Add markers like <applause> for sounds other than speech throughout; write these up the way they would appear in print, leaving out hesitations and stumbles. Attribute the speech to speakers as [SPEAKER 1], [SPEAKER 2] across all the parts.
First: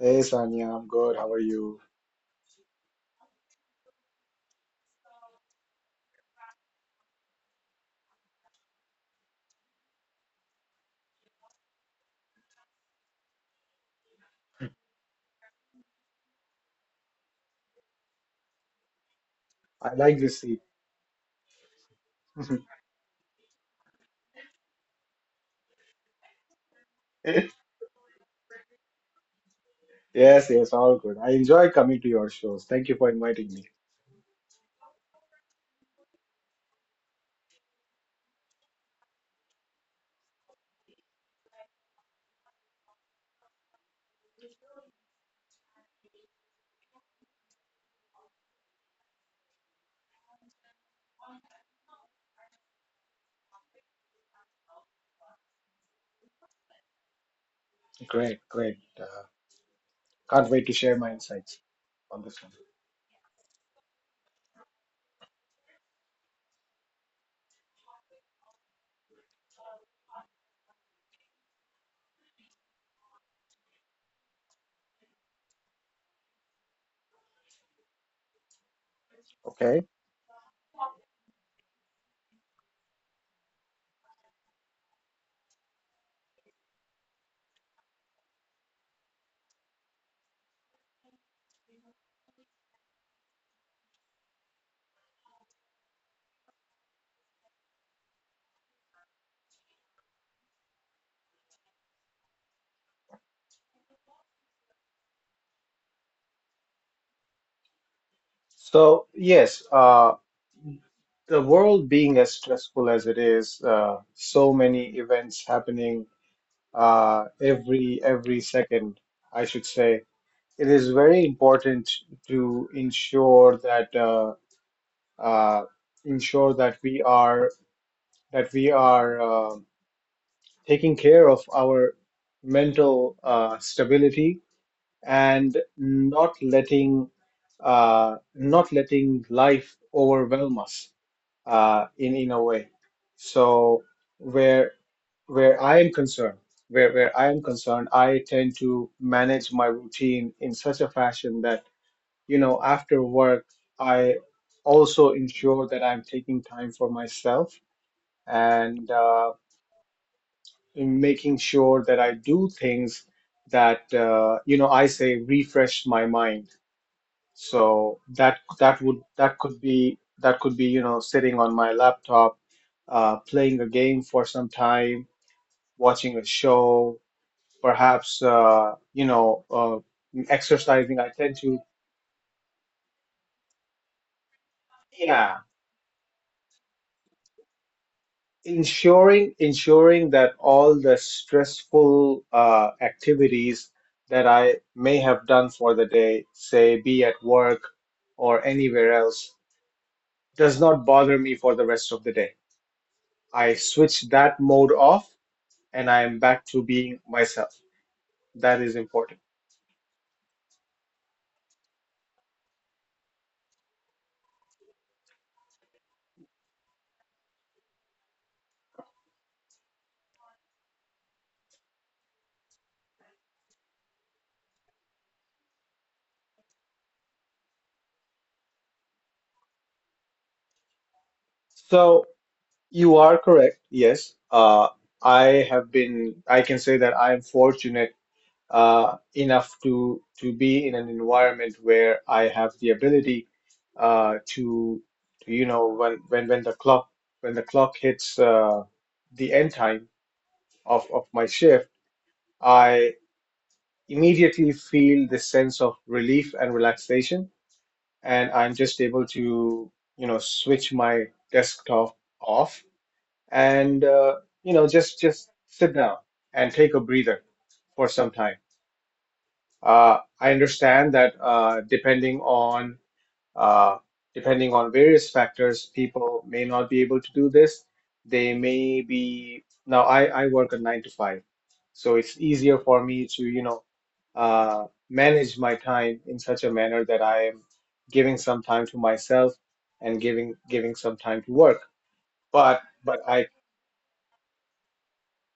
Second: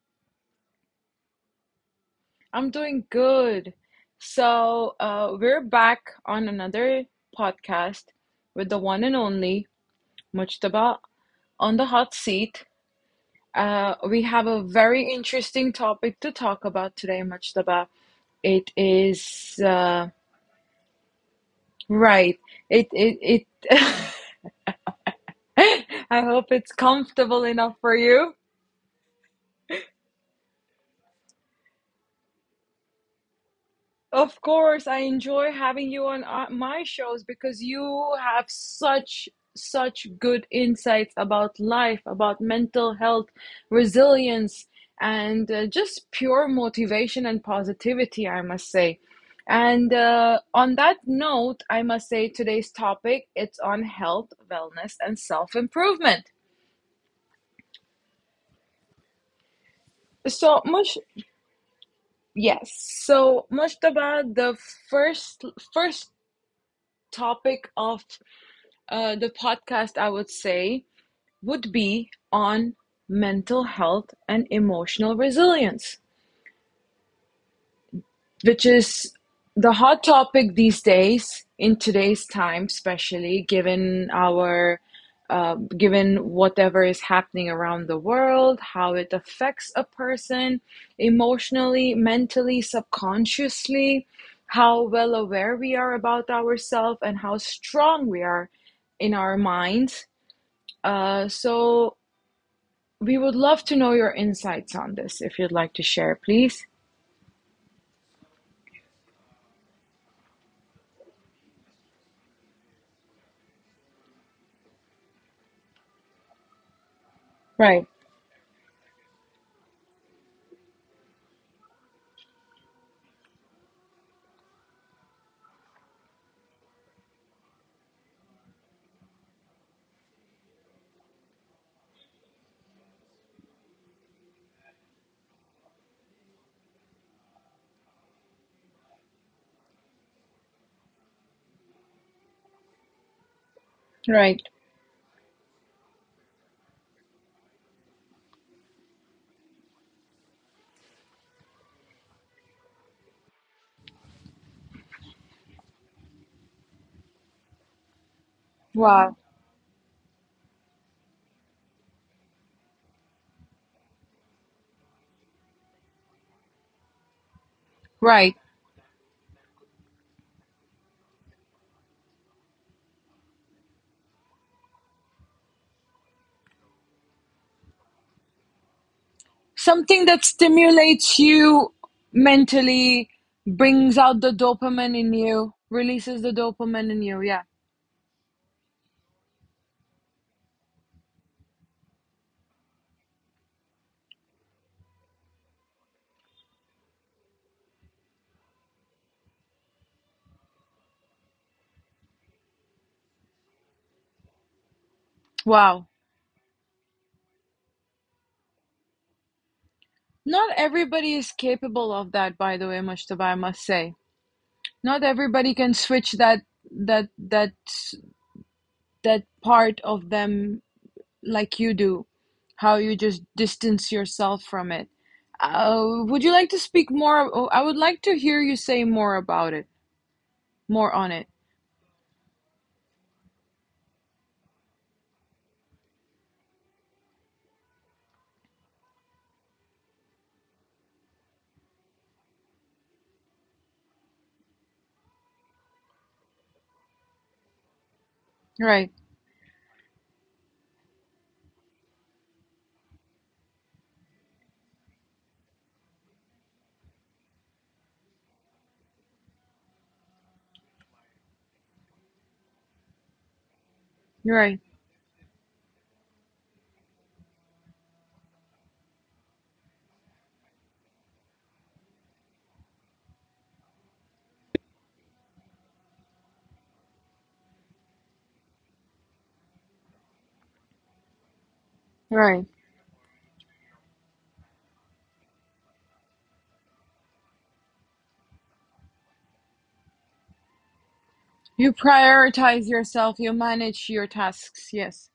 [SPEAKER 1] Hey Sanya, I'm good. How are you?
[SPEAKER 2] I'm doing good. So, we're back on another podcast with the one and only Mujtaba on the hot seat. We have a very interesting topic to talk about today, Mujtaba. It is,
[SPEAKER 1] I like this seat.
[SPEAKER 2] right. It. <laughs> <laughs> I hope it's comfortable
[SPEAKER 1] <laughs>
[SPEAKER 2] enough for you.
[SPEAKER 1] Yes, yes, all good. I enjoy coming to your shows. Thank you for inviting me.
[SPEAKER 2] Of course, I enjoy having you on my shows, because you have such good insights about life, about mental health, resilience, and just pure motivation and positivity, I must say. And on that note, I must say today's topic, it's on health, wellness, and self improvement.
[SPEAKER 1] Great, great. Can't
[SPEAKER 2] So
[SPEAKER 1] wait to
[SPEAKER 2] much.
[SPEAKER 1] share my insights on this one.
[SPEAKER 2] Yes. So, Mustaba, the first first topic of the podcast, I would say, would be on mental health and emotional resilience, which is the
[SPEAKER 1] Okay.
[SPEAKER 2] hot topic these days in today's time, especially given our given whatever is happening around the world, how it affects a person emotionally, mentally, subconsciously, how well aware we are about ourselves, and how strong we are in our minds. So we would love to know your insights on this, if you'd like to share, please.
[SPEAKER 1] So, yes, uh, the world being as stressful as it is, so many events happening uh, every
[SPEAKER 2] Right.
[SPEAKER 1] every second, I should say. It is very important to uh, ensure that we are taking care of our mental stability and not letting not letting life overwhelm us in a way. So
[SPEAKER 2] Right.
[SPEAKER 1] where where I am concerned, I tend to manage my routine in such a fashion that you know after work I also ensure that I'm taking time for myself and
[SPEAKER 2] Wow.
[SPEAKER 1] in making sure that I do things that you know I say refresh my mind. So that
[SPEAKER 2] Right.
[SPEAKER 1] that would that could be you know sitting on my laptop, playing a game for some time, watching a show, perhaps
[SPEAKER 2] Something that
[SPEAKER 1] exercising. I tend
[SPEAKER 2] stimulates
[SPEAKER 1] to
[SPEAKER 2] you mentally, brings out the dopamine
[SPEAKER 1] yeah
[SPEAKER 2] in you, releases the dopamine in you. Yeah.
[SPEAKER 1] Ensuring that all the stressful activities that I may have done for the day, say be at work or anywhere else, does not bother me for the rest of the day. I switch that mode off and I
[SPEAKER 2] Wow.
[SPEAKER 1] am back to being myself. That is important.
[SPEAKER 2] Not everybody is capable of that, by the way, Mustafa, I must say. Not everybody can switch that that that part of them like you do, how you just distance yourself from it. Would you like to speak more? Oh, I would like to hear you say more about it, more on it.
[SPEAKER 1] So you are correct. Yes, I have been. I can say that I am fortunate enough to be in an environment where I have the ability uh, to, to you know when the clock hits
[SPEAKER 2] Right,
[SPEAKER 1] the end time of my shift, I immediately feel this sense of relief and relaxation, and I'm just able to you know switch my desktop off and you know
[SPEAKER 2] right,
[SPEAKER 1] just sit down and take a breather for some time. I understand that uh, depending on various factors, people may not be able to do this. They may be now. I work a nine to five, so it's easier
[SPEAKER 2] right.
[SPEAKER 1] for me to you know manage my time in such a manner that I am giving some time to myself and giving some time to work.
[SPEAKER 2] You prioritize
[SPEAKER 1] But I
[SPEAKER 2] yourself, you manage your tasks, yes.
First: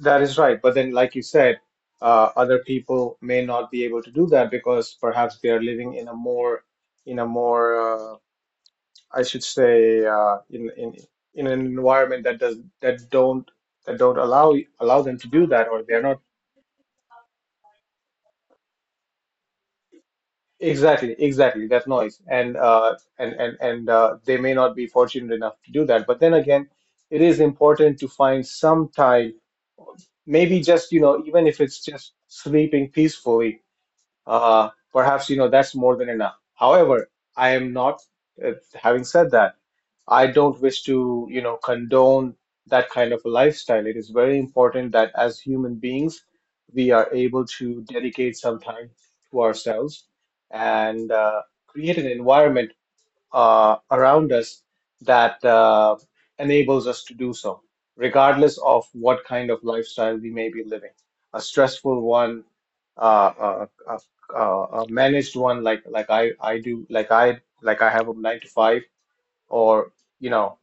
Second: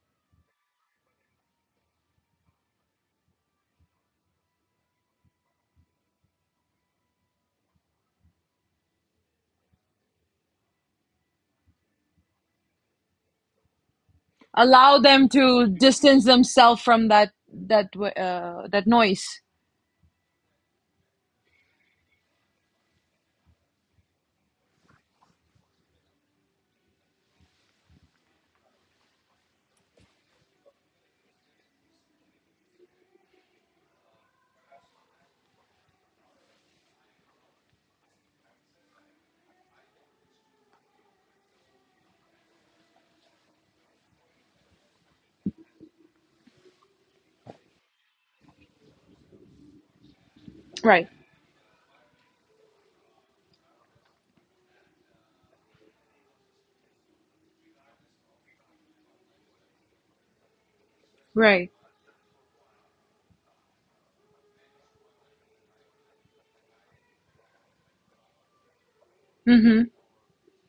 [SPEAKER 1] That is right. But then, like you said, other people may not be able to do that because perhaps they are living in a more, I should say, in an environment that does that don't allow
[SPEAKER 2] Allow
[SPEAKER 1] allow them
[SPEAKER 2] them
[SPEAKER 1] to do
[SPEAKER 2] to
[SPEAKER 1] that, or they're not
[SPEAKER 2] distance themselves from that noise.
[SPEAKER 1] exactly that noise, and they may not be fortunate enough to do that. But then again, it is important to find some time, maybe just you know, even if it's just sleeping peacefully perhaps you know that's more than enough. However, I am not. Having said that, I don't wish to you know condone that kind of a lifestyle. It is very important that as human beings, we are able to dedicate some time to ourselves
[SPEAKER 2] Right.
[SPEAKER 1] and create an environment around us that enables us to do so, regardless of what kind of lifestyle we may be living. A
[SPEAKER 2] Right.
[SPEAKER 1] stressful one, uh, a, a, a a managed one, like I do, like I have a nine to five,
[SPEAKER 2] Mhm.
[SPEAKER 1] or you know,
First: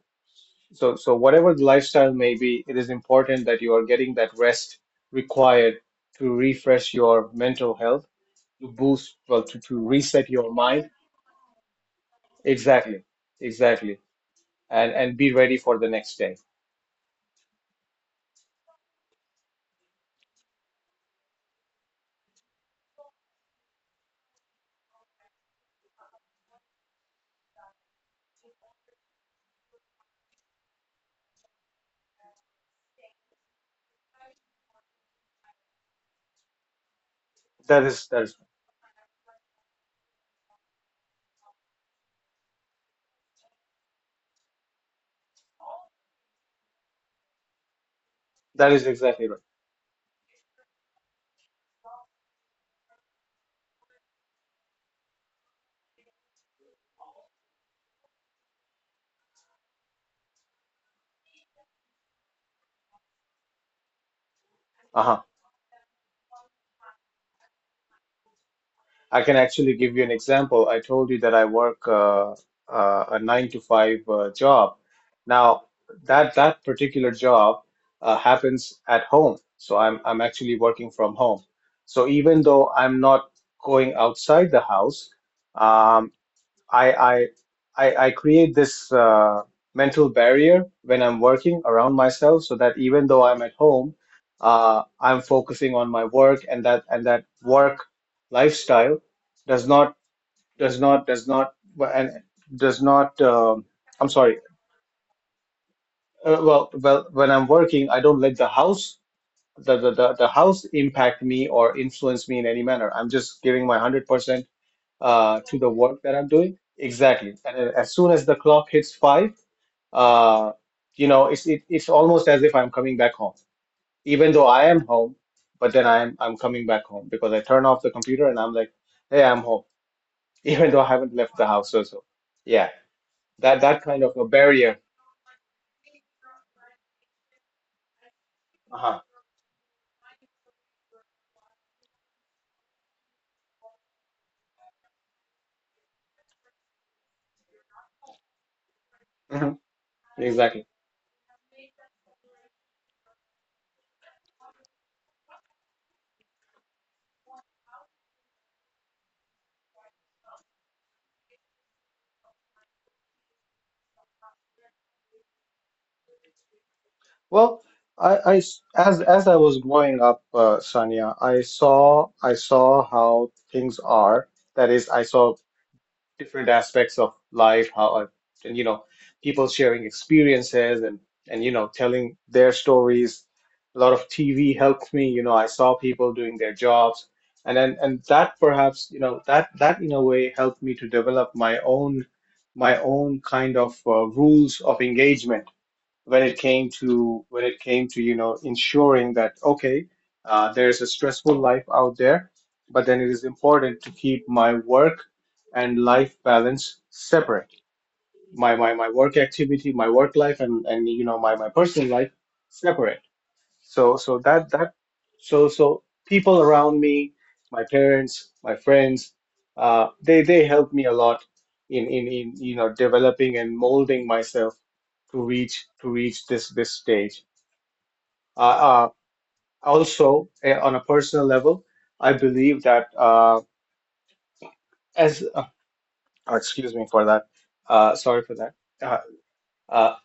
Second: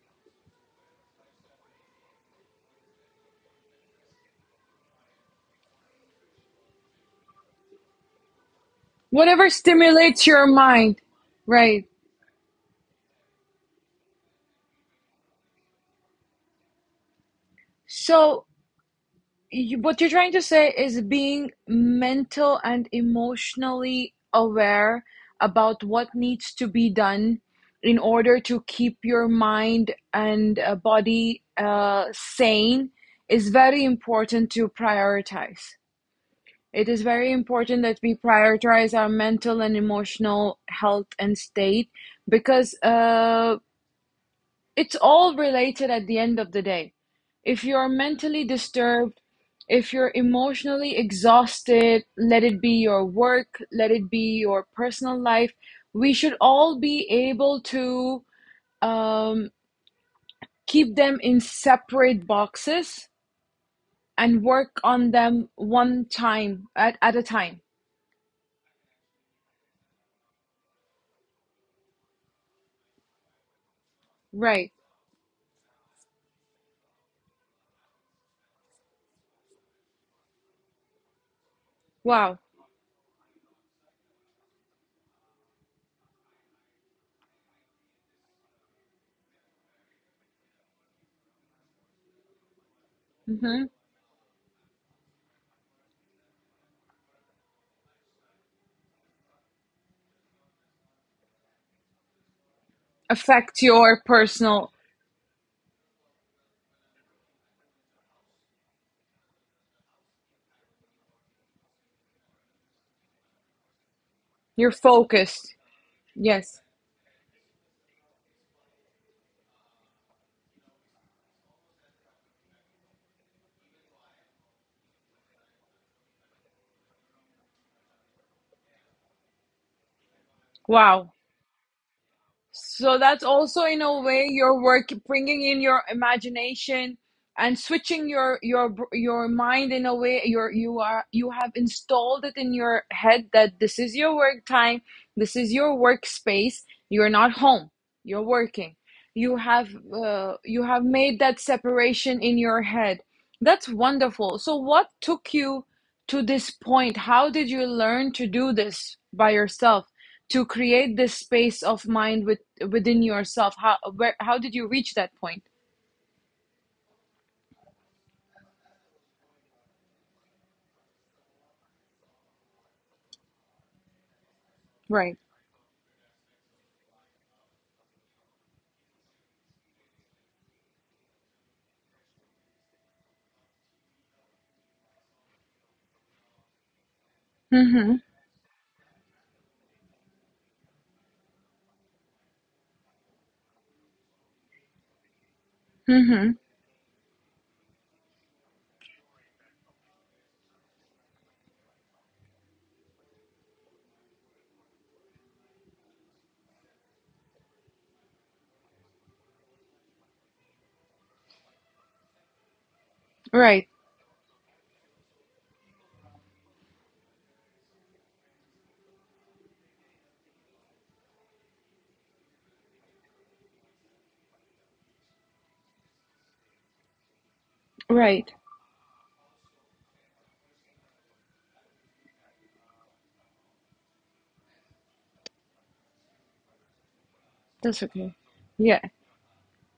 [SPEAKER 1] so so whatever the lifestyle may be, it is important that you are getting that rest required to refresh your mental health, to
[SPEAKER 2] Whatever stimulates
[SPEAKER 1] reset
[SPEAKER 2] your
[SPEAKER 1] your mind.
[SPEAKER 2] mind. Right.
[SPEAKER 1] Exactly, exactly. And be ready for the next day.
[SPEAKER 2] So what you're trying to say is, being mental and emotionally aware about what needs to be done in order to keep your mind and body sane is very important to prioritize. It is very
[SPEAKER 1] That
[SPEAKER 2] important that
[SPEAKER 1] is
[SPEAKER 2] we
[SPEAKER 1] that is
[SPEAKER 2] prioritize our mental and emotional health and state, because it's all related at the end of the day. If you're mentally
[SPEAKER 1] that is
[SPEAKER 2] disturbed,
[SPEAKER 1] exactly right.
[SPEAKER 2] if you're emotionally exhausted, let it be your work, let it be your personal life. We should all be able to, um, keep them in separate boxes and work on
[SPEAKER 1] Uh-huh.
[SPEAKER 2] them one time at a time.
[SPEAKER 1] I can actually give you an example. I told you that I work a nine to five
[SPEAKER 2] Right.
[SPEAKER 1] job. Now that particular job happens at home, so I'm actually working from home. So
[SPEAKER 2] Wow.
[SPEAKER 1] even though I'm not going outside the house, um. I I I create this mental barrier when I'm working around myself, so that even though I'm at
[SPEAKER 2] Hmm.
[SPEAKER 1] home, I'm focusing on my work, and that work lifestyle does not does not does not well, and does not.
[SPEAKER 2] Affect your
[SPEAKER 1] I'm sorry.
[SPEAKER 2] personal,
[SPEAKER 1] When I'm working, I don't let the house impact me or influence me in any manner. I'm just giving my one hundred
[SPEAKER 2] your
[SPEAKER 1] percent
[SPEAKER 2] focus.
[SPEAKER 1] to the work that
[SPEAKER 2] Yes.
[SPEAKER 1] I'm doing. Exactly. And as soon as the clock hits five, uh, you know, it's almost as if I'm coming back home, even though I am home. But then I'm coming back home because I turn off the computer and I'm like, hey, I'm home, <laughs> even though
[SPEAKER 2] Wow.
[SPEAKER 1] I haven't left the house. So, yeah,
[SPEAKER 2] So that's also in
[SPEAKER 1] that
[SPEAKER 2] a
[SPEAKER 1] that
[SPEAKER 2] way
[SPEAKER 1] kind of a
[SPEAKER 2] your work,
[SPEAKER 1] barrier.
[SPEAKER 2] bringing in your imagination and switching your your
[SPEAKER 1] Uh-huh.
[SPEAKER 2] your mind in a way. Your you are you have installed it in your head that this is your work time, this is your workspace. You're not home. You're working. You have
[SPEAKER 1] Mhm.
[SPEAKER 2] uh, you
[SPEAKER 1] Exactly.
[SPEAKER 2] have made that separation in your head. That's wonderful. So what took you to this point? How did you learn to do this by yourself, to create this space of mind within yourself? How did you reach that point?
[SPEAKER 1] Well, I s- as I was growing up, Sanya, I saw how things are. That is, I
[SPEAKER 2] Right.
[SPEAKER 1] saw different aspects of life, how I, and you know, people sharing experiences and you know, telling their stories. A lot of TV helped me. You know, I saw people doing their jobs, and then and
[SPEAKER 2] Mhm.
[SPEAKER 1] that perhaps you know that that in a way helped me to develop my own kind of rules of engagement when it
[SPEAKER 2] Mhm.
[SPEAKER 1] came to you know ensuring that okay there's a stressful life out there but then it is important to keep my work and life balance separate my work activity my work life and you know my personal life separate
[SPEAKER 2] Right.
[SPEAKER 1] so so that that so so people around me, my parents, my friends, they helped me a lot in you know developing and molding myself to reach this this stage.
[SPEAKER 2] Right.
[SPEAKER 1] Uh, uh, Also on a personal level, I believe that as oh, excuse me for that,
[SPEAKER 2] That's
[SPEAKER 1] sorry for
[SPEAKER 2] okay.
[SPEAKER 1] that. Uh,
[SPEAKER 2] Yeah.
[SPEAKER 1] uh,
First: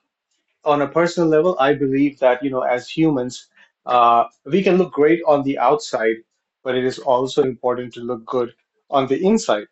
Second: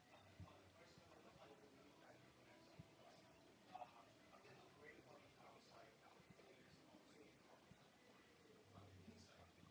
[SPEAKER 1] on a personal level, I believe that, you know, as humans, we can look great on the outside, but it is also important to look good on the inside.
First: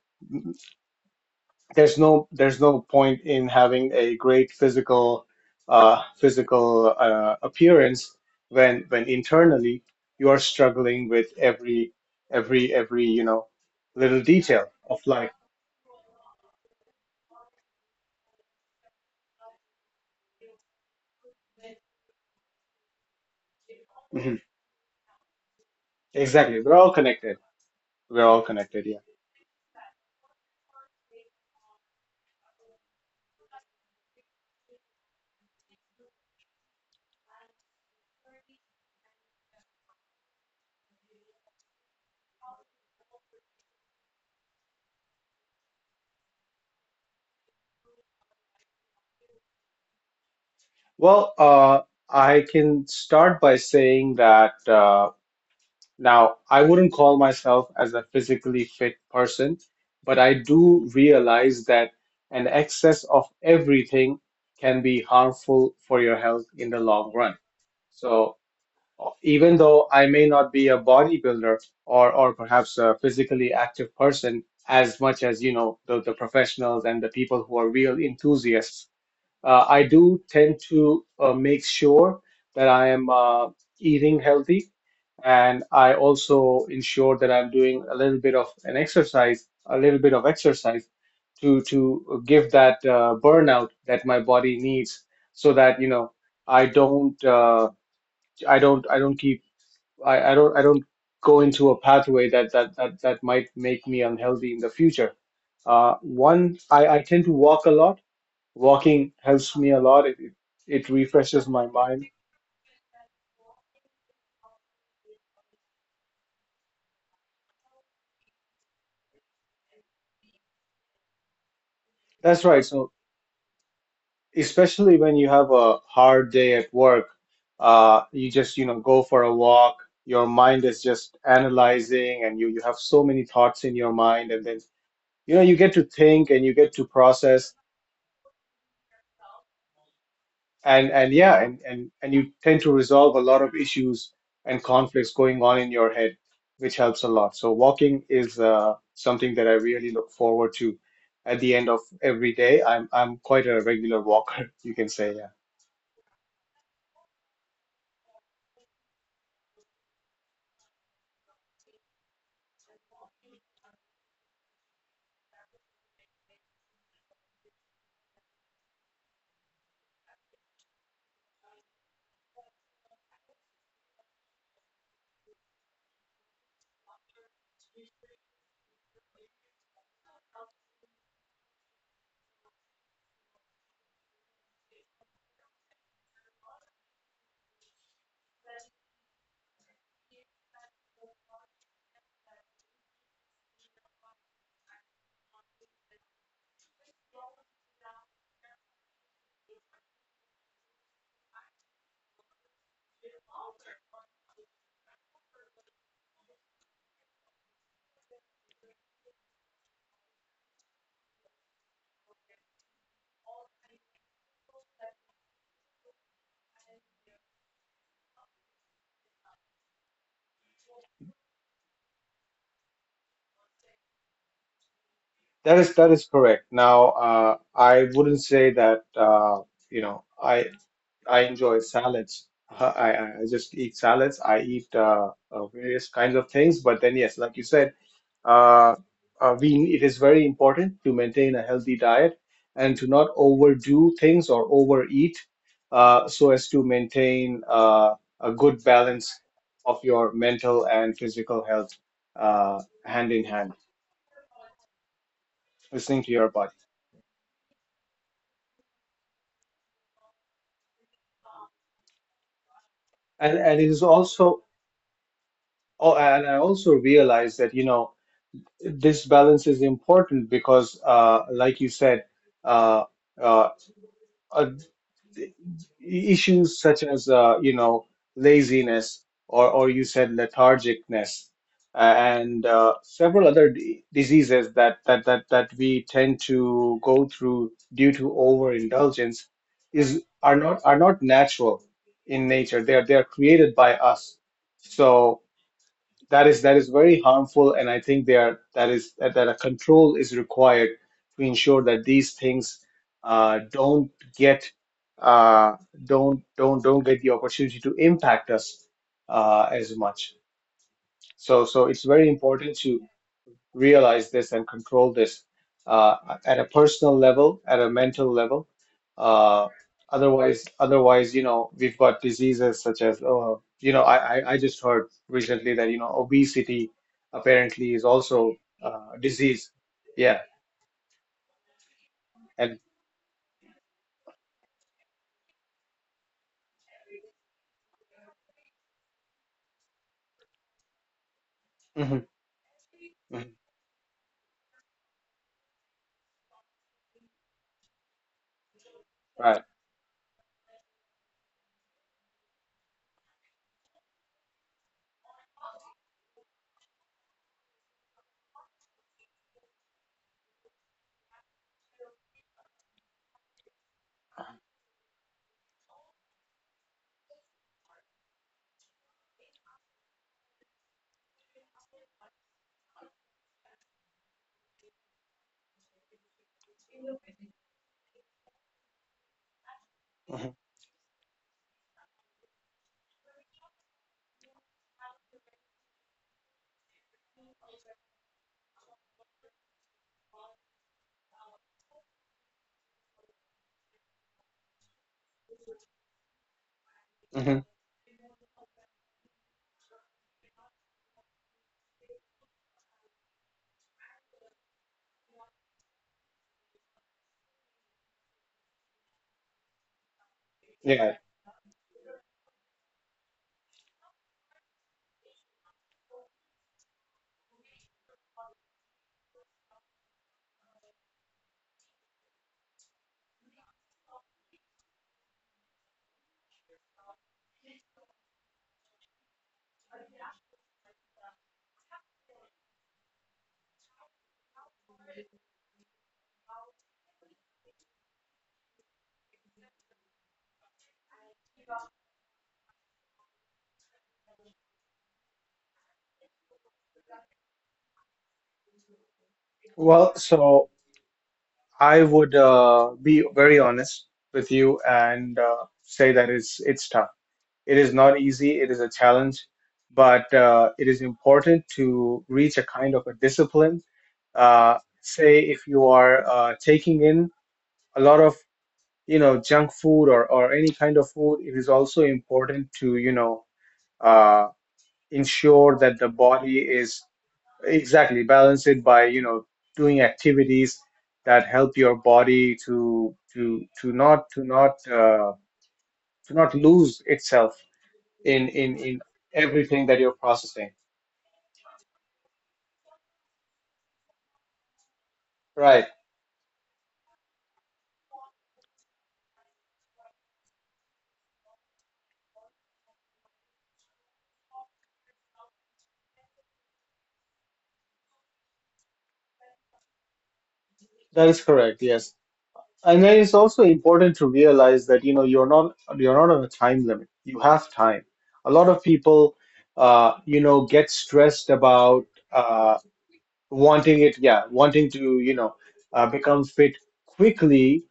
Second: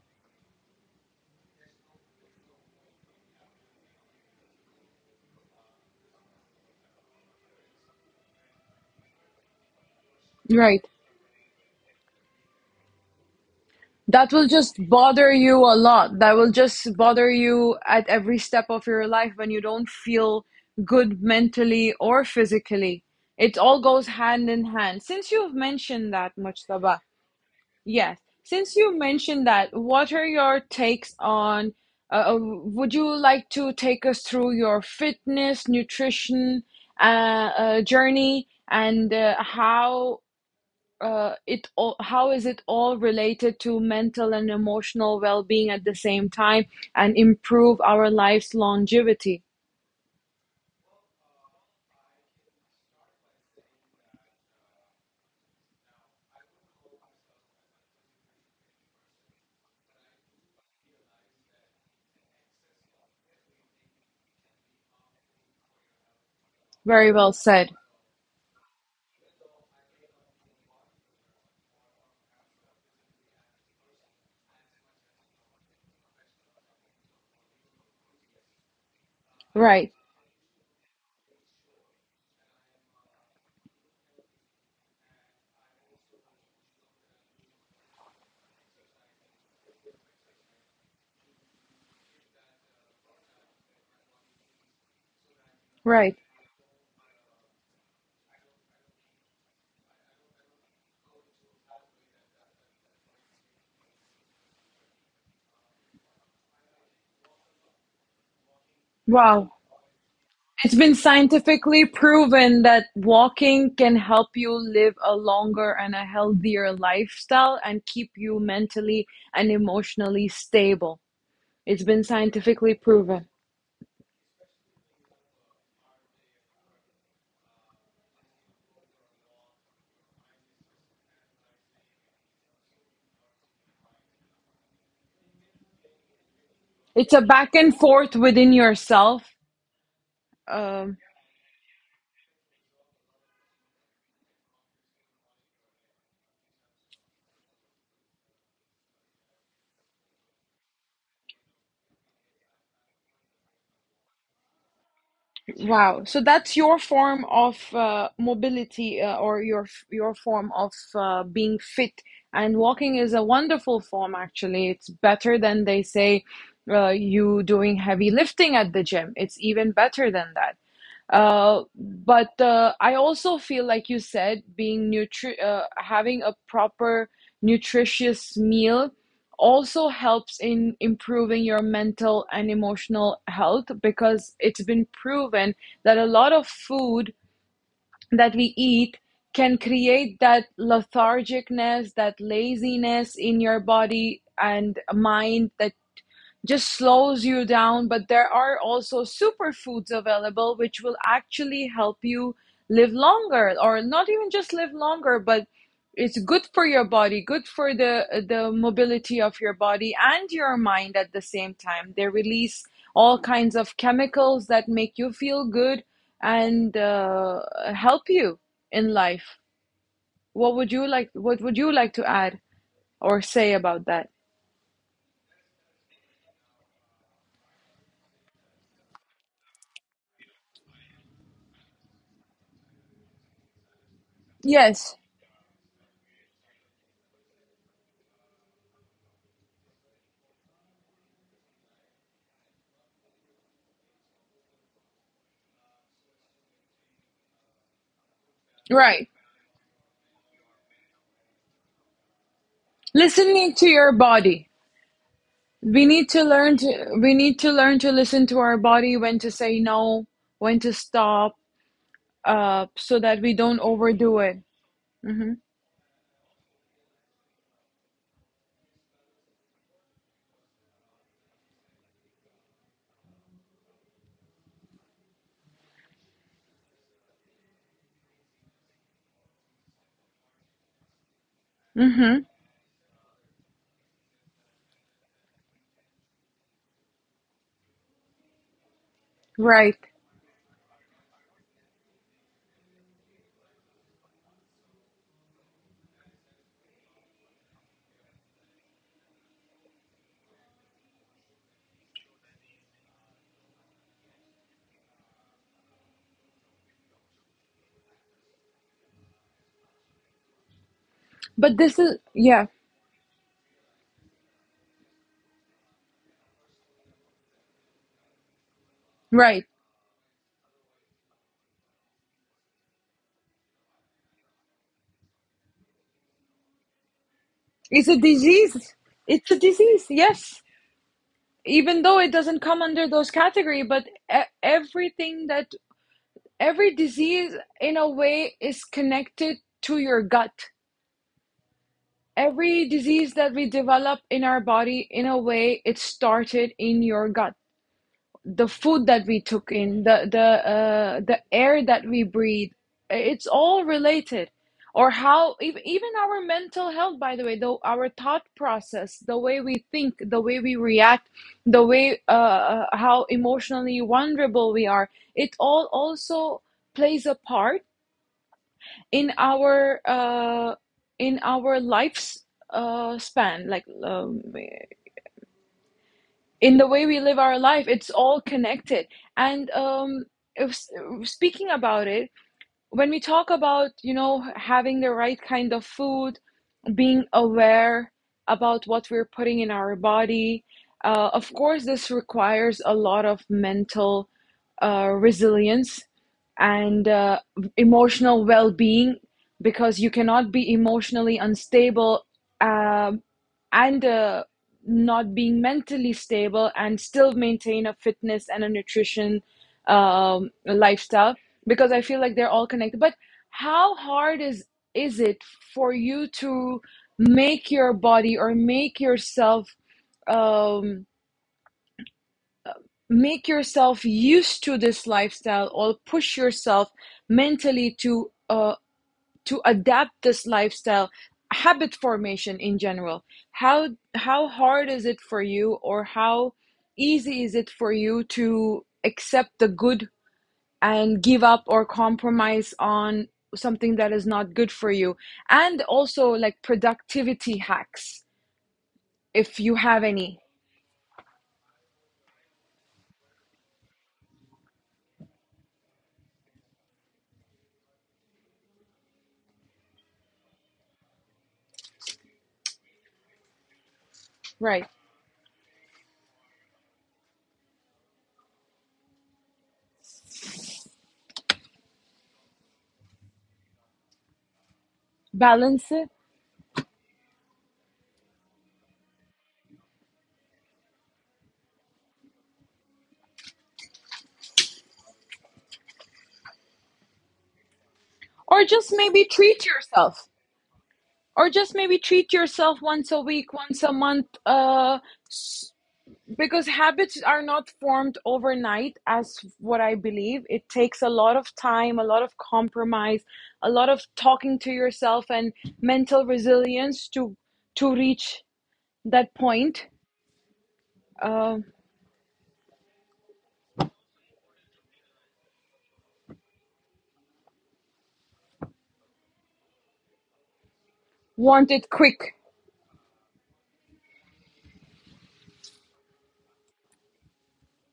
[SPEAKER 1] There's no point in having a great physical appearance when internally you are
[SPEAKER 2] Right.
[SPEAKER 1] struggling with every you know little
[SPEAKER 2] That will
[SPEAKER 1] detail
[SPEAKER 2] just
[SPEAKER 1] of life.
[SPEAKER 2] bother you a lot, that will just bother you at every step of your life when you don't feel good mentally or physically. It all goes
[SPEAKER 1] Mhm.
[SPEAKER 2] hand in hand, since you've mentioned that
[SPEAKER 1] Exactly,
[SPEAKER 2] much.
[SPEAKER 1] we're all connected.
[SPEAKER 2] Yes.
[SPEAKER 1] We're all
[SPEAKER 2] Since
[SPEAKER 1] connected.
[SPEAKER 2] you
[SPEAKER 1] Yeah.
[SPEAKER 2] mentioned that, what are your takes on? Would you like to take us through your fitness, nutrition, uh, journey, and how is it all related to mental and emotional well-being at the same time, and improve our life's longevity?
[SPEAKER 1] Well, I can start by saying that now I wouldn't call myself as a physically fit person, but I do realize that an excess of everything can be harmful for your health in the
[SPEAKER 2] Very
[SPEAKER 1] long
[SPEAKER 2] well
[SPEAKER 1] run.
[SPEAKER 2] said.
[SPEAKER 1] So even though I may not be a bodybuilder or perhaps a physically active person as much as you know the professionals and the people who are real enthusiasts, I
[SPEAKER 2] Right.
[SPEAKER 1] do tend to make sure that I am eating healthy, and I also ensure that I'm doing a little bit of an exercise, a little bit of exercise to give that burnout that my body needs, so that you
[SPEAKER 2] Right.
[SPEAKER 1] know I don't I don't I don't keep I don't go into a pathway that that might make me unhealthy in the future. One, I tend to walk a lot. Walking
[SPEAKER 2] Wow.
[SPEAKER 1] helps me a lot.
[SPEAKER 2] It's
[SPEAKER 1] It
[SPEAKER 2] been
[SPEAKER 1] refreshes my
[SPEAKER 2] scientifically
[SPEAKER 1] mind.
[SPEAKER 2] proven that walking can help you live a longer and a healthier lifestyle and keep you mentally and emotionally stable. It's been
[SPEAKER 1] That's right.
[SPEAKER 2] scientifically
[SPEAKER 1] So
[SPEAKER 2] proven.
[SPEAKER 1] especially when you have a hard day at work, you just, you know, go for a walk. Your mind is just analyzing and you have so many thoughts in your mind and then, you know, you get to think and you get to
[SPEAKER 2] It's a back
[SPEAKER 1] process.
[SPEAKER 2] and forth within yourself. Um,
[SPEAKER 1] And yeah and you tend to resolve a lot of issues and conflicts going on in your head which helps a lot, so walking is something that I really look forward to at the end of every day. I'm quite a regular walker, <laughs> you can say. Yeah,
[SPEAKER 2] Wow. So that's your form of mobility, or your form of being fit. And walking is a wonderful form, actually. It's better than they say, you doing heavy lifting at the gym. It's even better than that. But I also feel, like you said, being nutri having a proper nutritious meal also helps in improving your mental and emotional health, because it's been proven that a lot of food that we eat can create that lethargicness, that laziness in your body and mind that just slows you down. But there are also superfoods available which will actually help you live longer, or not even just live longer, but it's good for your body, good for the mobility of your body and your mind at the same time. They release all kinds of chemicals that make you feel good and help you in life. What would you like? What would you like to add or say about that?
[SPEAKER 1] that is correct. Now I wouldn't say that you know I I enjoy salads. I just eat salads. I eat
[SPEAKER 2] Yes,
[SPEAKER 1] various kinds of things, but then yes, like you said, uh, we it is very important to maintain a healthy diet and to not overdo things or overeat so as to maintain a good balance
[SPEAKER 2] right.
[SPEAKER 1] of your mental and physical health, hand in hand,
[SPEAKER 2] Listening to your body, we
[SPEAKER 1] listening
[SPEAKER 2] need
[SPEAKER 1] to
[SPEAKER 2] to
[SPEAKER 1] your body.
[SPEAKER 2] learn to we need to learn to listen to our body, when to say no, when to stop, so that we
[SPEAKER 1] and
[SPEAKER 2] don't
[SPEAKER 1] and it is
[SPEAKER 2] overdo it.
[SPEAKER 1] also,
[SPEAKER 2] Mhm.
[SPEAKER 1] oh, and I also realize that this balance is important because, like you said, uh, uh, uh, issues such as, laziness or you said lethargicness, uh,
[SPEAKER 2] Mhm.
[SPEAKER 1] and several other d diseases that we tend to go through due to overindulgence
[SPEAKER 2] Right.
[SPEAKER 1] is are not, are not natural in nature. They are, they are created by us. So that is, that is very harmful, and I think they are that is that, that a control is required to ensure that these things don't get uh, don't get the opportunity to impact us as much. So,
[SPEAKER 2] But
[SPEAKER 1] so
[SPEAKER 2] this
[SPEAKER 1] it's
[SPEAKER 2] is.
[SPEAKER 1] very
[SPEAKER 2] Yeah.
[SPEAKER 1] important to realize this and control this, uh, at a personal level, at a mental level.
[SPEAKER 2] Right.
[SPEAKER 1] Uh, otherwise, we've got diseases such as, I just heard recently that, obesity apparently is
[SPEAKER 2] It's a
[SPEAKER 1] also
[SPEAKER 2] disease.
[SPEAKER 1] a
[SPEAKER 2] It's a
[SPEAKER 1] disease.
[SPEAKER 2] disease.
[SPEAKER 1] Yeah.
[SPEAKER 2] Yes, even though it doesn't
[SPEAKER 1] And
[SPEAKER 2] come under those category, but everything that, every disease in a way, is connected to your gut.
[SPEAKER 1] mhm,
[SPEAKER 2] Every disease
[SPEAKER 1] mhm,
[SPEAKER 2] that we develop in our body, in a way, it started in your gut. The food that we
[SPEAKER 1] right.
[SPEAKER 2] took in, the air that we breathe, it's all related. Or how even our mental health, by the way, though our thought process, the way we think, the way we react, the way, how emotionally vulnerable we are, it all also plays a part in our life's span, like, in the way we live our life, it's all connected. And
[SPEAKER 1] Mhm,
[SPEAKER 2] if, speaking about it, when we talk about, you know, having the right kind of food, being aware about what we're putting in our body. Of course, this requires a lot of mental resilience and
[SPEAKER 1] mhm.
[SPEAKER 2] emotional well being, because you cannot be emotionally unstable, um and not being mentally stable, and still maintain a fitness and a nutrition,
[SPEAKER 1] Yeah.
[SPEAKER 2] lifestyle, because I feel like they're all connected. But how hard is it for you to make your body, or make yourself, um make yourself used to this lifestyle, or push yourself mentally to adapt this lifestyle, habit formation in general? How hard is it for you, or how easy is it for you to accept the good and give up or compromise on something that is not good for you, and also like productivity hacks, if you have
[SPEAKER 1] Well,
[SPEAKER 2] any?
[SPEAKER 1] so I would be very honest with you and say that it's tough. It is not easy, it is a challenge, but it is important to reach a kind of a discipline.
[SPEAKER 2] Right.
[SPEAKER 1] Say if you are taking in a lot of, junk food or any kind of food, it is also important to, uh, ensure
[SPEAKER 2] Balance
[SPEAKER 1] that
[SPEAKER 2] it.
[SPEAKER 1] the body is, exactly, balance it by, doing activities that help your body to not to not to not lose itself in
[SPEAKER 2] Or
[SPEAKER 1] in
[SPEAKER 2] just
[SPEAKER 1] in
[SPEAKER 2] maybe treat
[SPEAKER 1] everything that you're
[SPEAKER 2] yourself.
[SPEAKER 1] processing,
[SPEAKER 2] Or just maybe treat yourself once a week, once a month,
[SPEAKER 1] right.
[SPEAKER 2] because habits are not formed overnight, as what I believe. It takes a lot of time, a lot of compromise, a lot of talking to yourself and mental resilience to reach that point.
[SPEAKER 1] That is
[SPEAKER 2] Uh,
[SPEAKER 1] correct, yes. And then it's also important to realize that, you're not, you're not on a time limit. You have time. A lot of people, get stressed
[SPEAKER 2] want it
[SPEAKER 1] about,
[SPEAKER 2] quick.
[SPEAKER 1] uh wanting it, yeah, wanting to, become fit quickly,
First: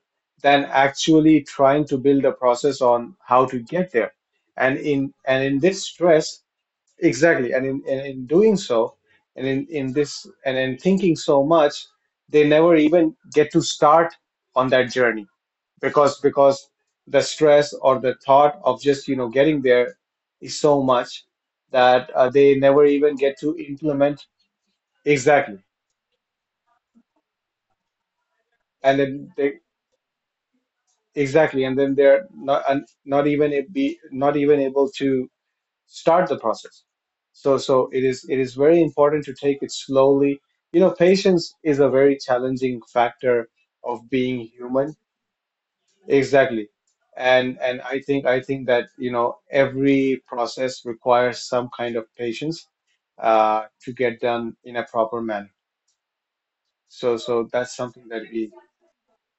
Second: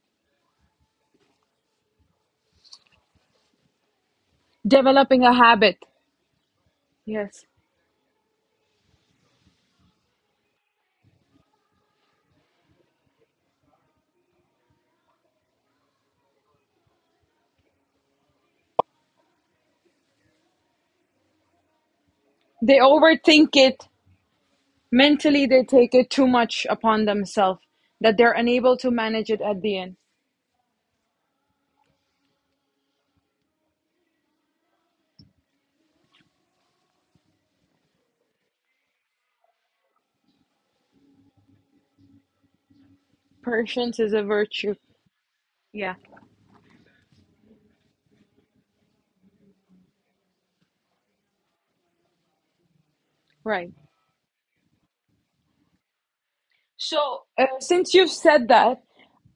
[SPEAKER 1] than actually trying to build a process on how to get there. and in
[SPEAKER 2] Developing a
[SPEAKER 1] and in this
[SPEAKER 2] habit.
[SPEAKER 1] stress,
[SPEAKER 2] Yes.
[SPEAKER 1] exactly. And in doing so, and in this, and in thinking so much, they never even get to start on that journey because the stress or the thought of just, getting there is so much that they
[SPEAKER 2] They
[SPEAKER 1] never even get
[SPEAKER 2] overthink
[SPEAKER 1] to
[SPEAKER 2] it.
[SPEAKER 1] implement.
[SPEAKER 2] Mentally,
[SPEAKER 1] Exactly.
[SPEAKER 2] they take it too much upon themselves, that they're unable to
[SPEAKER 1] And
[SPEAKER 2] manage
[SPEAKER 1] then
[SPEAKER 2] it
[SPEAKER 1] they,
[SPEAKER 2] at the end.
[SPEAKER 1] exactly. And then they're not, and not even, a- be, not even able to start the process. So, so it is, it is very important to take it slowly. Patience is a very challenging factor
[SPEAKER 2] Patience
[SPEAKER 1] of
[SPEAKER 2] is a
[SPEAKER 1] being
[SPEAKER 2] virtue.
[SPEAKER 1] human.
[SPEAKER 2] Yeah,
[SPEAKER 1] Exactly. And I think that, every process requires some kind of patience,
[SPEAKER 2] right.
[SPEAKER 1] to get done in a proper manner. So,
[SPEAKER 2] So,
[SPEAKER 1] so that's
[SPEAKER 2] since
[SPEAKER 1] something
[SPEAKER 2] you've
[SPEAKER 1] that we,
[SPEAKER 2] said that,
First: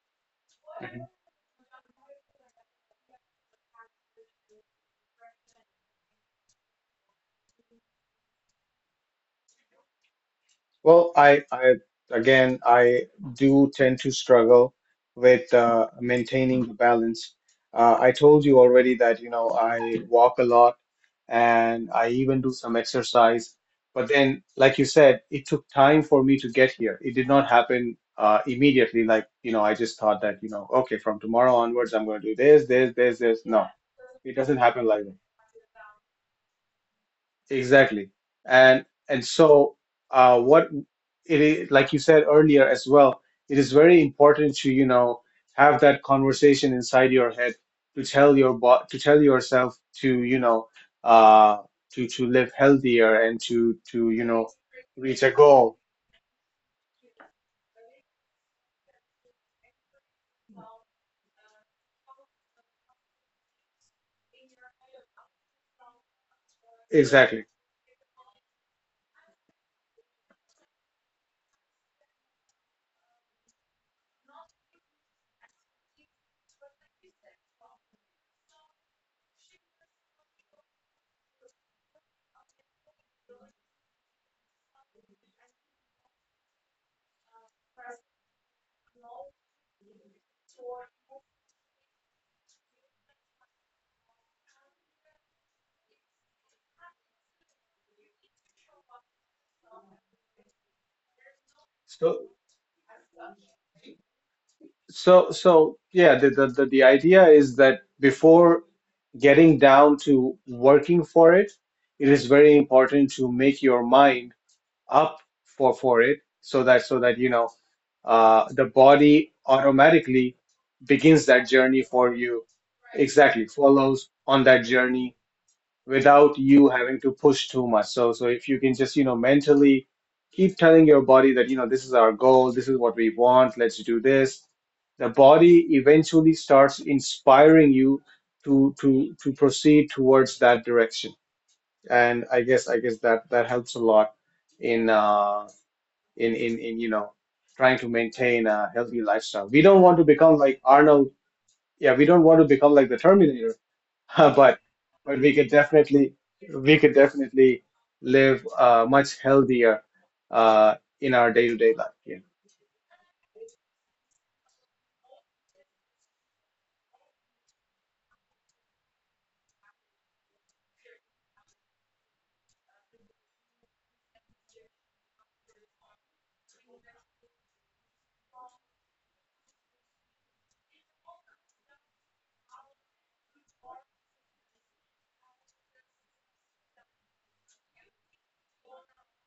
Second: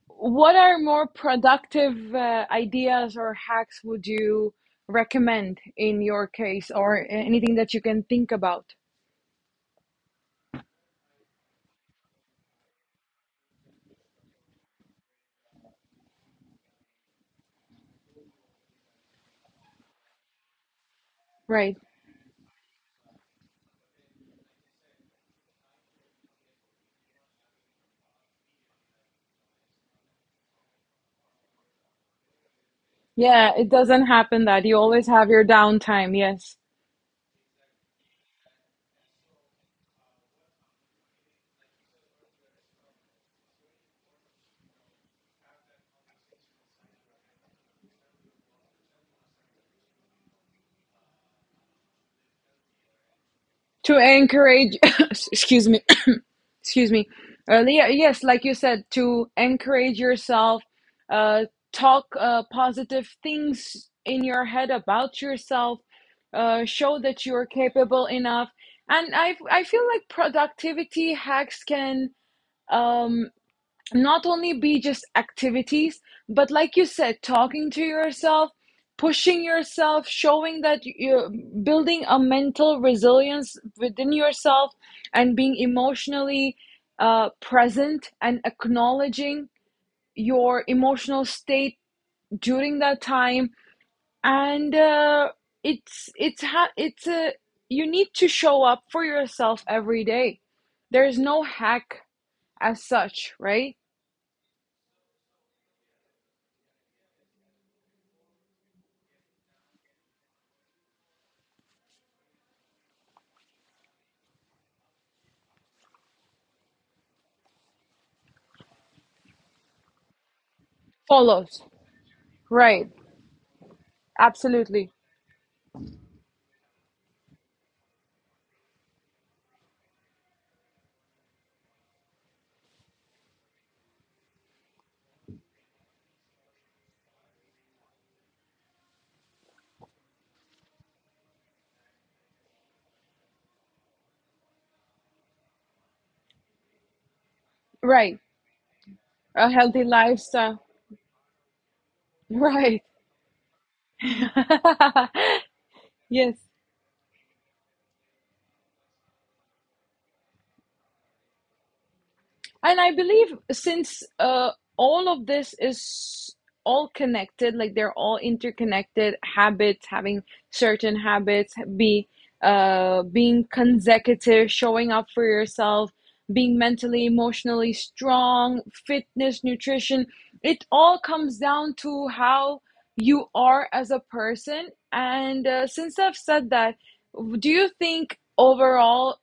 [SPEAKER 2] what are
[SPEAKER 1] mhm.
[SPEAKER 2] more productive ideas or hacks would you recommend in your case, or anything that you can think about?
[SPEAKER 1] Well, I again, I do tend to struggle with, maintaining the balance. I told you already that, I walk a lot
[SPEAKER 2] Right.
[SPEAKER 1] and I even do some exercise. But then, like you said, it took time for me to get here. It did not happen immediately. Like, I just thought that, okay, from tomorrow onwards, I'm going to do this, this, this, this.
[SPEAKER 2] Yeah,
[SPEAKER 1] No,
[SPEAKER 2] it doesn't
[SPEAKER 1] it
[SPEAKER 2] happen,
[SPEAKER 1] doesn't
[SPEAKER 2] that you
[SPEAKER 1] happen like
[SPEAKER 2] always
[SPEAKER 1] that.
[SPEAKER 2] have your downtime. Yes.
[SPEAKER 1] Exactly. And so what it is, like you said earlier as well, it is very important to, have that conversation inside your head, to tell your bo to tell yourself to, uh, to live healthier and
[SPEAKER 2] To
[SPEAKER 1] to,
[SPEAKER 2] encourage.
[SPEAKER 1] reach a
[SPEAKER 2] <coughs> Excuse
[SPEAKER 1] goal.
[SPEAKER 2] me. <coughs> Excuse me. Earlier, yes, like you said, to encourage yourself, uh talk, positive things in your head about yourself, show that
[SPEAKER 1] Exactly.
[SPEAKER 2] you're capable enough. And I feel like productivity hacks can, um not only be just activities, but like you said, talking to yourself, pushing yourself, showing that you're building a mental resilience within yourself, and being emotionally present, and acknowledging your emotional state during that time. And it's ha- it's a you need to show up for yourself every day. There's no hack
[SPEAKER 1] So
[SPEAKER 2] as such, right?
[SPEAKER 1] so yeah, the idea is that before getting down to working for it, it is very important to make your mind up for it, so that, so that, the body automatically begins that
[SPEAKER 2] Follows.
[SPEAKER 1] journey for you,
[SPEAKER 2] Right.
[SPEAKER 1] exactly, follows on that
[SPEAKER 2] Absolutely.
[SPEAKER 1] journey without you having to push too much. So, so if you can just, mentally keep telling your body that, this is our goal, this is what we want, let's do this. The body eventually starts inspiring you to proceed towards that direction. And I guess that, that helps a lot in, in trying to
[SPEAKER 2] Right.
[SPEAKER 1] maintain a healthy lifestyle.
[SPEAKER 2] A
[SPEAKER 1] We don't
[SPEAKER 2] healthy
[SPEAKER 1] want to become like
[SPEAKER 2] lifestyle.
[SPEAKER 1] Arnold. Yeah, we don't want to become
[SPEAKER 2] Right.
[SPEAKER 1] like the Terminator, <laughs> but but we could
[SPEAKER 2] <laughs>
[SPEAKER 1] definitely,
[SPEAKER 2] Yes.
[SPEAKER 1] we could definitely live, much healthier uh, in our day-to-day life. Yeah.
[SPEAKER 2] And I believe, since all of this is all connected, like they're all interconnected habits, having certain habits, be being consecutive, showing up for yourself, being mentally, emotionally strong, fitness, nutrition. It all comes down to how you are as a person. And since I've said that, do you think overall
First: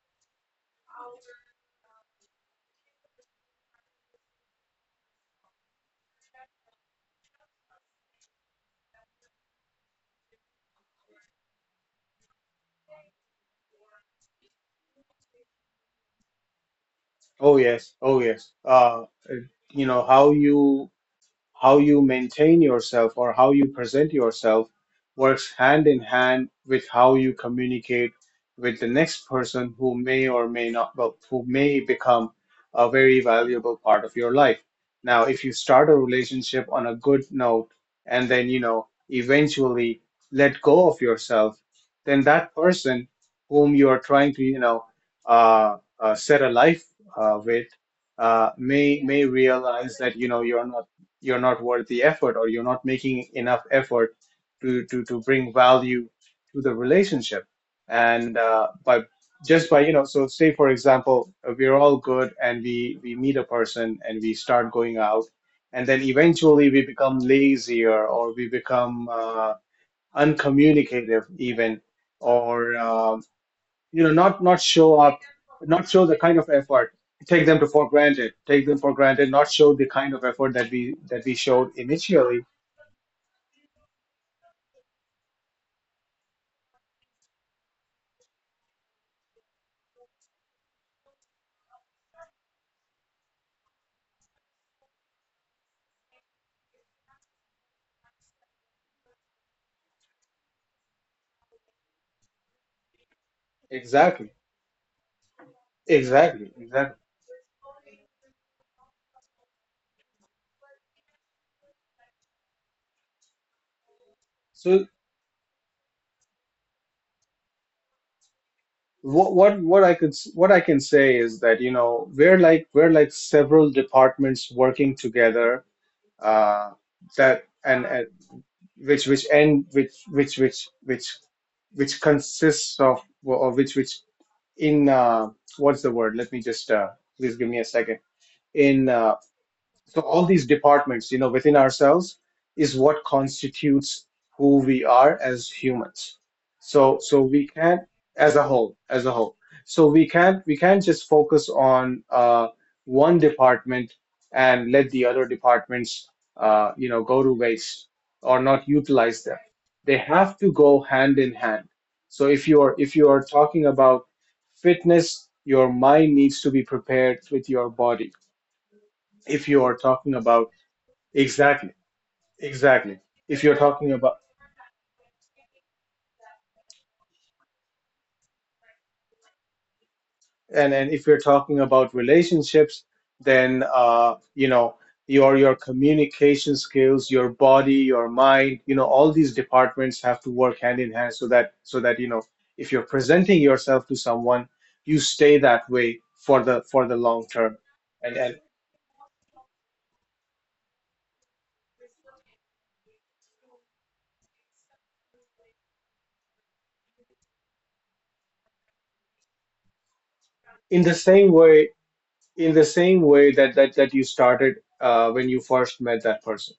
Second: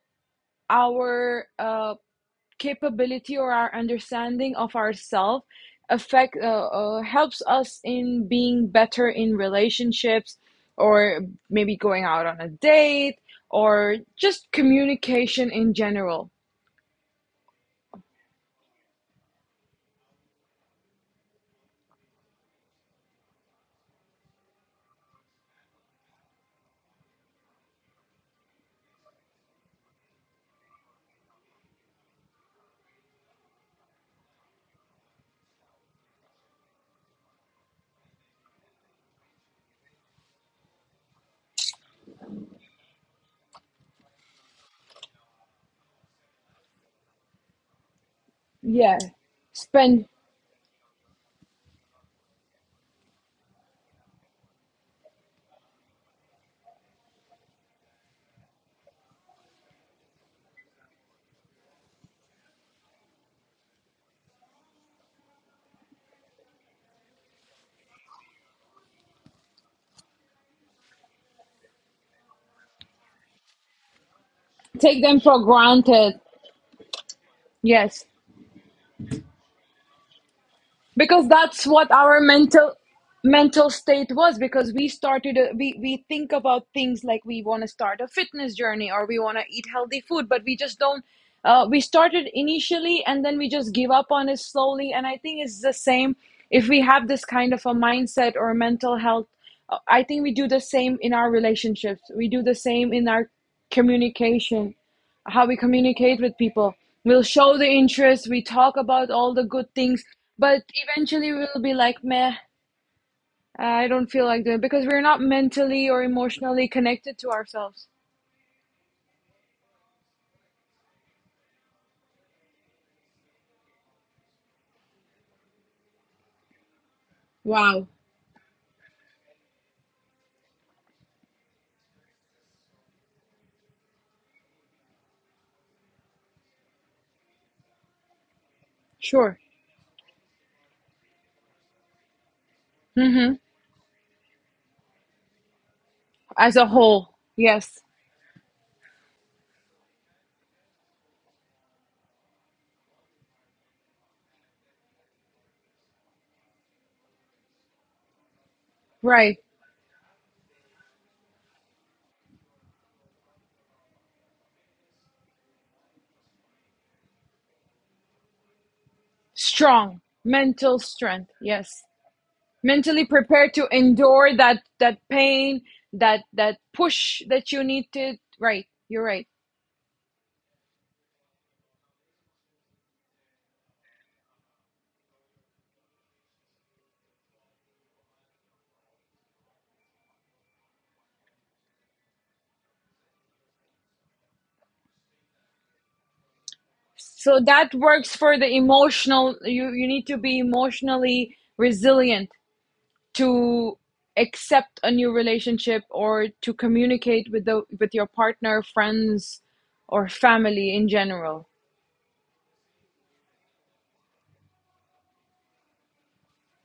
[SPEAKER 2] our capability, or our understanding of ourselves, affect helps us in being better in relationships, or maybe going out on a date, or just communication in general?
[SPEAKER 1] Oh yes, oh yes. How you, how you maintain yourself or how you present yourself works hand in hand with how you communicate with the next person who may or may not, well, who may become a very valuable part of your life. Now if you start a relationship on a good note and then, eventually let go of yourself, then that person whom you are trying to, set a life with,
[SPEAKER 2] Yeah.
[SPEAKER 1] may realize
[SPEAKER 2] Spend.
[SPEAKER 1] that, you're not, you're not worth the effort, or you're not making enough effort to bring value to the relationship. And by just, by, so say for example, we're all good and we meet a person and we start going out, and then eventually we become lazier, or we become uncommunicative even, or not, not show
[SPEAKER 2] Take
[SPEAKER 1] up,
[SPEAKER 2] them for
[SPEAKER 1] not show the
[SPEAKER 2] granted.
[SPEAKER 1] kind of effort, take them to for
[SPEAKER 2] Yes,
[SPEAKER 1] granted, take them for granted, not show the kind of effort that we, that
[SPEAKER 2] because
[SPEAKER 1] we showed
[SPEAKER 2] that's what our
[SPEAKER 1] initially.
[SPEAKER 2] mental state was, because we think about things like we want to start a fitness journey, or we want to eat healthy food, but we just don't, we started initially and then we just give up on it slowly, and I think it's the same. If we have this kind of a mindset or mental health, I think we do the same in our relationships, we do the same in our
[SPEAKER 1] Exactly,
[SPEAKER 2] communication, how we communicate with
[SPEAKER 1] exactly,
[SPEAKER 2] people.
[SPEAKER 1] exactly.
[SPEAKER 2] We'll show the interest, we talk about all the good things, but eventually we'll be like, meh, I don't feel like doing, because we're
[SPEAKER 1] So
[SPEAKER 2] not mentally or emotionally connected to ourselves.
[SPEAKER 1] what I can say is that, we're like, we're like several departments working together, uh
[SPEAKER 2] Wow.
[SPEAKER 1] that, and which end which consists of, well, or which in, what's the word? Let me just, please give me a second. In,
[SPEAKER 2] Sure.
[SPEAKER 1] so all these departments, within ourselves, is what
[SPEAKER 2] Mm-hmm.
[SPEAKER 1] constitutes who we are as humans.
[SPEAKER 2] As a
[SPEAKER 1] So,
[SPEAKER 2] whole.
[SPEAKER 1] so we
[SPEAKER 2] Yes.
[SPEAKER 1] can't, as a whole, as a whole. So we can't just focus on, one department and let the other departments, go to waste or not utilize
[SPEAKER 2] Right.
[SPEAKER 1] them. They have to go hand in hand. So if you are, if you are talking about fitness, your mind needs to be prepared with your body. If you are
[SPEAKER 2] Strong.
[SPEAKER 1] talking about,
[SPEAKER 2] Mental strength.
[SPEAKER 1] exactly.
[SPEAKER 2] Yes.
[SPEAKER 1] Exactly.
[SPEAKER 2] Mentally
[SPEAKER 1] If
[SPEAKER 2] prepared
[SPEAKER 1] you're
[SPEAKER 2] to
[SPEAKER 1] talking about,
[SPEAKER 2] endure that pain, that push that you need to. Right. You're right.
[SPEAKER 1] and if you're talking about relationships, then, your communication skills, your body, your mind, all these departments have to work hand in hand, so that, so that, if you're presenting yourself to someone, you stay that way for the long
[SPEAKER 2] So
[SPEAKER 1] term.
[SPEAKER 2] that works
[SPEAKER 1] And
[SPEAKER 2] for the emotional. You need to be emotionally resilient to accept a new relationship, or to communicate with the with your partner, friends, or family
[SPEAKER 1] in
[SPEAKER 2] in
[SPEAKER 1] the same
[SPEAKER 2] general.
[SPEAKER 1] way, in the same way that, that, that you started, when you first met that person.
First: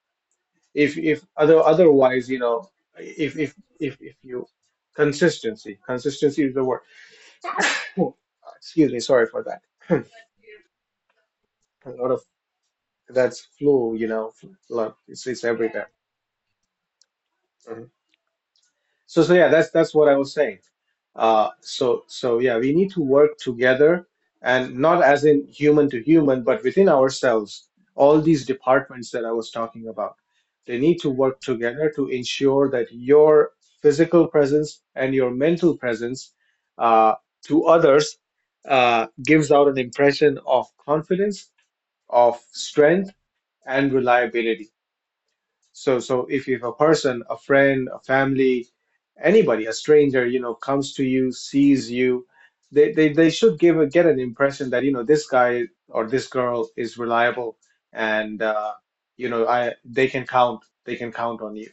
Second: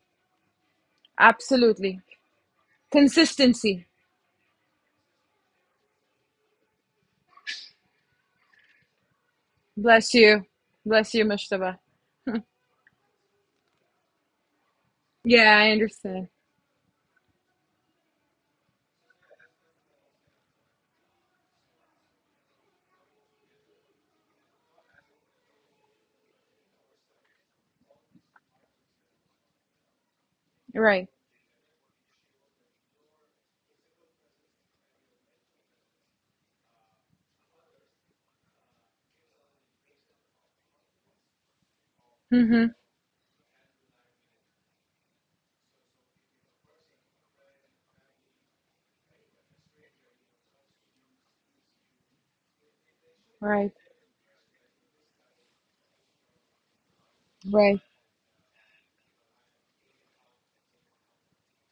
[SPEAKER 1] if if other
[SPEAKER 2] Absolutely,
[SPEAKER 1] otherwise if,
[SPEAKER 2] consistency.
[SPEAKER 1] if you, consistency, consistency is the word. Oh, excuse me, sorry for that.
[SPEAKER 2] Bless
[SPEAKER 1] <clears throat>
[SPEAKER 2] you, bless you, Mushtaba.
[SPEAKER 1] A lot of, that's flu, lot, it's
[SPEAKER 2] Yeah, I
[SPEAKER 1] everywhere.
[SPEAKER 2] understand.
[SPEAKER 1] Mm-hmm. So, so yeah, that's what I was saying. So, so yeah, we need to work together, and not as in human to human, but within ourselves. All these departments that I was talking about, they need
[SPEAKER 2] Right.
[SPEAKER 1] to work together to ensure that your physical presence and your mental presence, uh, to others, gives out an impression of confidence, of
[SPEAKER 2] Mm-hmm.
[SPEAKER 1] strength, and reliability. So, so if a person, a friend, a family, anybody, a stranger, comes to you, sees you, they should
[SPEAKER 2] Right.
[SPEAKER 1] give a, get an impression that, this guy or this girl is reliable
[SPEAKER 2] Right.
[SPEAKER 1] and, they can count on you.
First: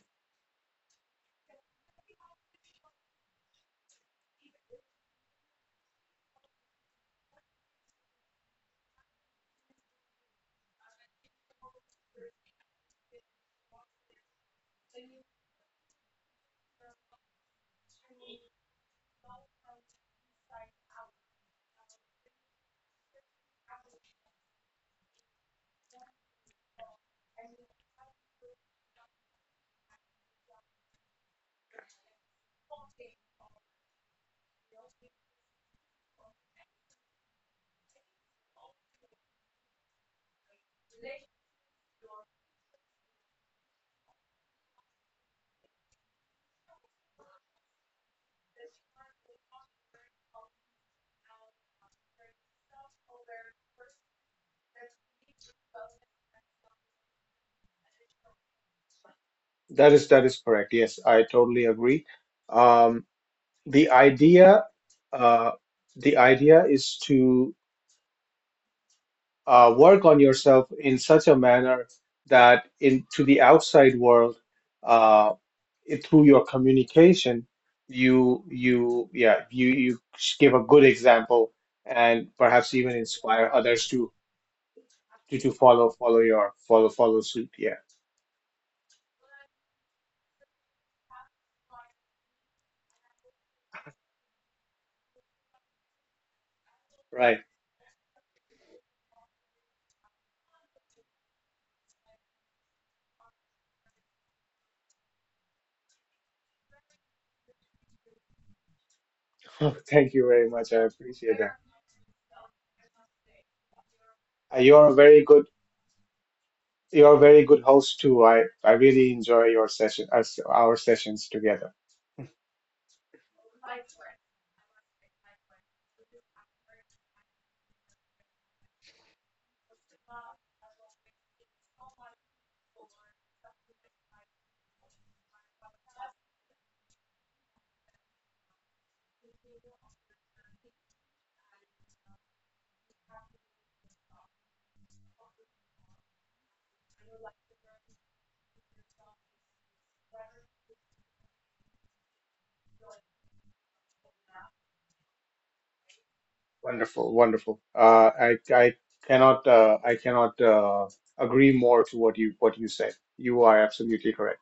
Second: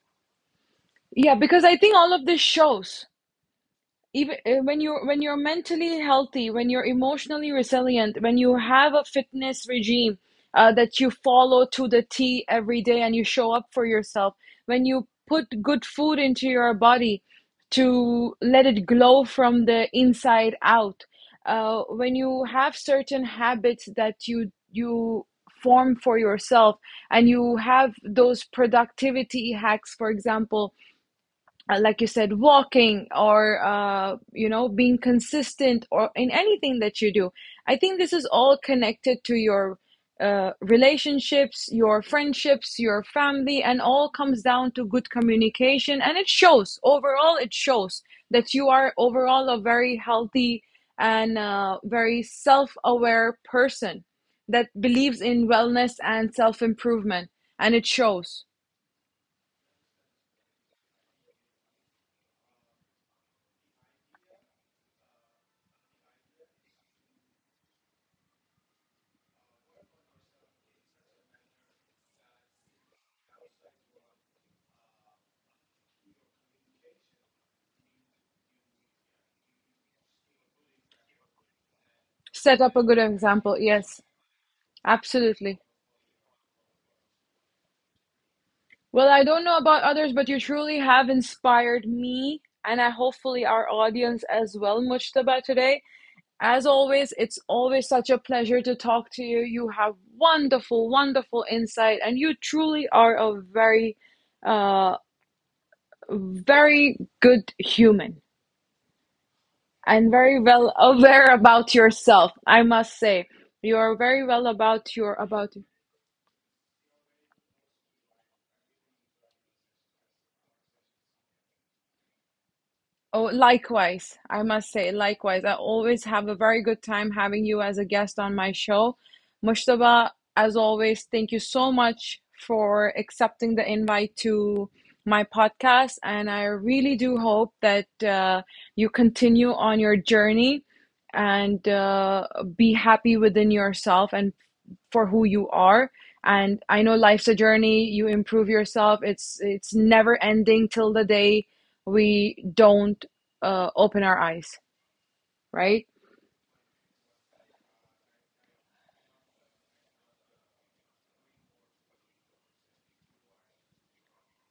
[SPEAKER 2] Yeah, because I think all of this shows, even when you're mentally healthy, when you're emotionally resilient, when you have a fitness regime that you follow to the T every day, and you show up for yourself, when you put good food into your body to let it glow from the inside out, when you have certain habits that you form for yourself, and you have those productivity hacks, for example, like you said, walking, or you know, being consistent, or in anything that you do. I think this is all connected to your relationships, your friendships, your family, and all comes down to good communication. And it shows overall. It shows that you are overall a very healthy and very self-aware person that believes in wellness and self-improvement, and it shows.
[SPEAKER 1] That is correct. Yes, I totally agree. Um, the idea, uh, the idea is to, work on yourself in such a manner that in to the outside world, uh, it, through your communication, you yeah, you give a good example and
[SPEAKER 2] Set up
[SPEAKER 1] perhaps
[SPEAKER 2] a good
[SPEAKER 1] even
[SPEAKER 2] example.
[SPEAKER 1] inspire others
[SPEAKER 2] Yes,
[SPEAKER 1] to,
[SPEAKER 2] absolutely.
[SPEAKER 1] to follow, follow your follow, follow suit, yeah,
[SPEAKER 2] Well, I don't know about others, but you truly have inspired me, and I hopefully our audience as well, Mujtaba, today. As always, it's
[SPEAKER 1] right.
[SPEAKER 2] always such a pleasure to talk to you. You have wonderful, wonderful insight, and you truly are a very, uh, very good human,
[SPEAKER 1] <laughs>
[SPEAKER 2] and
[SPEAKER 1] Thank you
[SPEAKER 2] very
[SPEAKER 1] very
[SPEAKER 2] well
[SPEAKER 1] much, I
[SPEAKER 2] aware
[SPEAKER 1] appreciate that.
[SPEAKER 2] about yourself, I must say. You are very well
[SPEAKER 1] You're
[SPEAKER 2] about
[SPEAKER 1] a
[SPEAKER 2] your,
[SPEAKER 1] very good,
[SPEAKER 2] about.
[SPEAKER 1] you're a very good host too. I really enjoy your session us our sessions together.
[SPEAKER 2] Oh, likewise. I must say, likewise. I always have a very good time having you as a guest on my show. Mushtaba, as always, thank you so much for accepting the invite to my podcast. And I really do hope that you continue on your journey, and be happy within yourself and for who you are. And I know, life's a journey, you improve yourself, it's never ending till the day we don't open our eyes. Right.
[SPEAKER 1] Wonderful, wonderful. I cannot, I cannot, agree more to what you, what you said. You are absolutely correct.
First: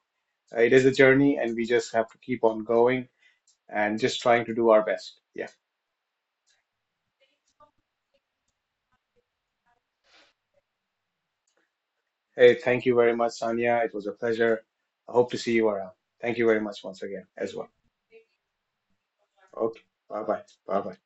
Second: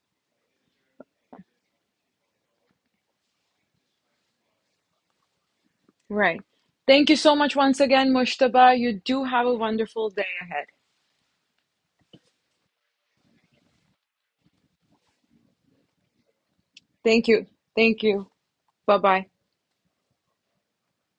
[SPEAKER 1] It is a journey, and we just have to keep on going and just trying to do our best. Yeah.
[SPEAKER 2] Right. Thank you so much once again, Mushtaba. You do have a wonderful day ahead.
[SPEAKER 1] Hey, thank you very much, Sanya. It was a pleasure. I hope to see you around. Thank you very much once
[SPEAKER 2] Thank
[SPEAKER 1] again
[SPEAKER 2] you.
[SPEAKER 1] as well.
[SPEAKER 2] Thank you. Bye bye.
[SPEAKER 1] Okay. Bye bye. Bye bye.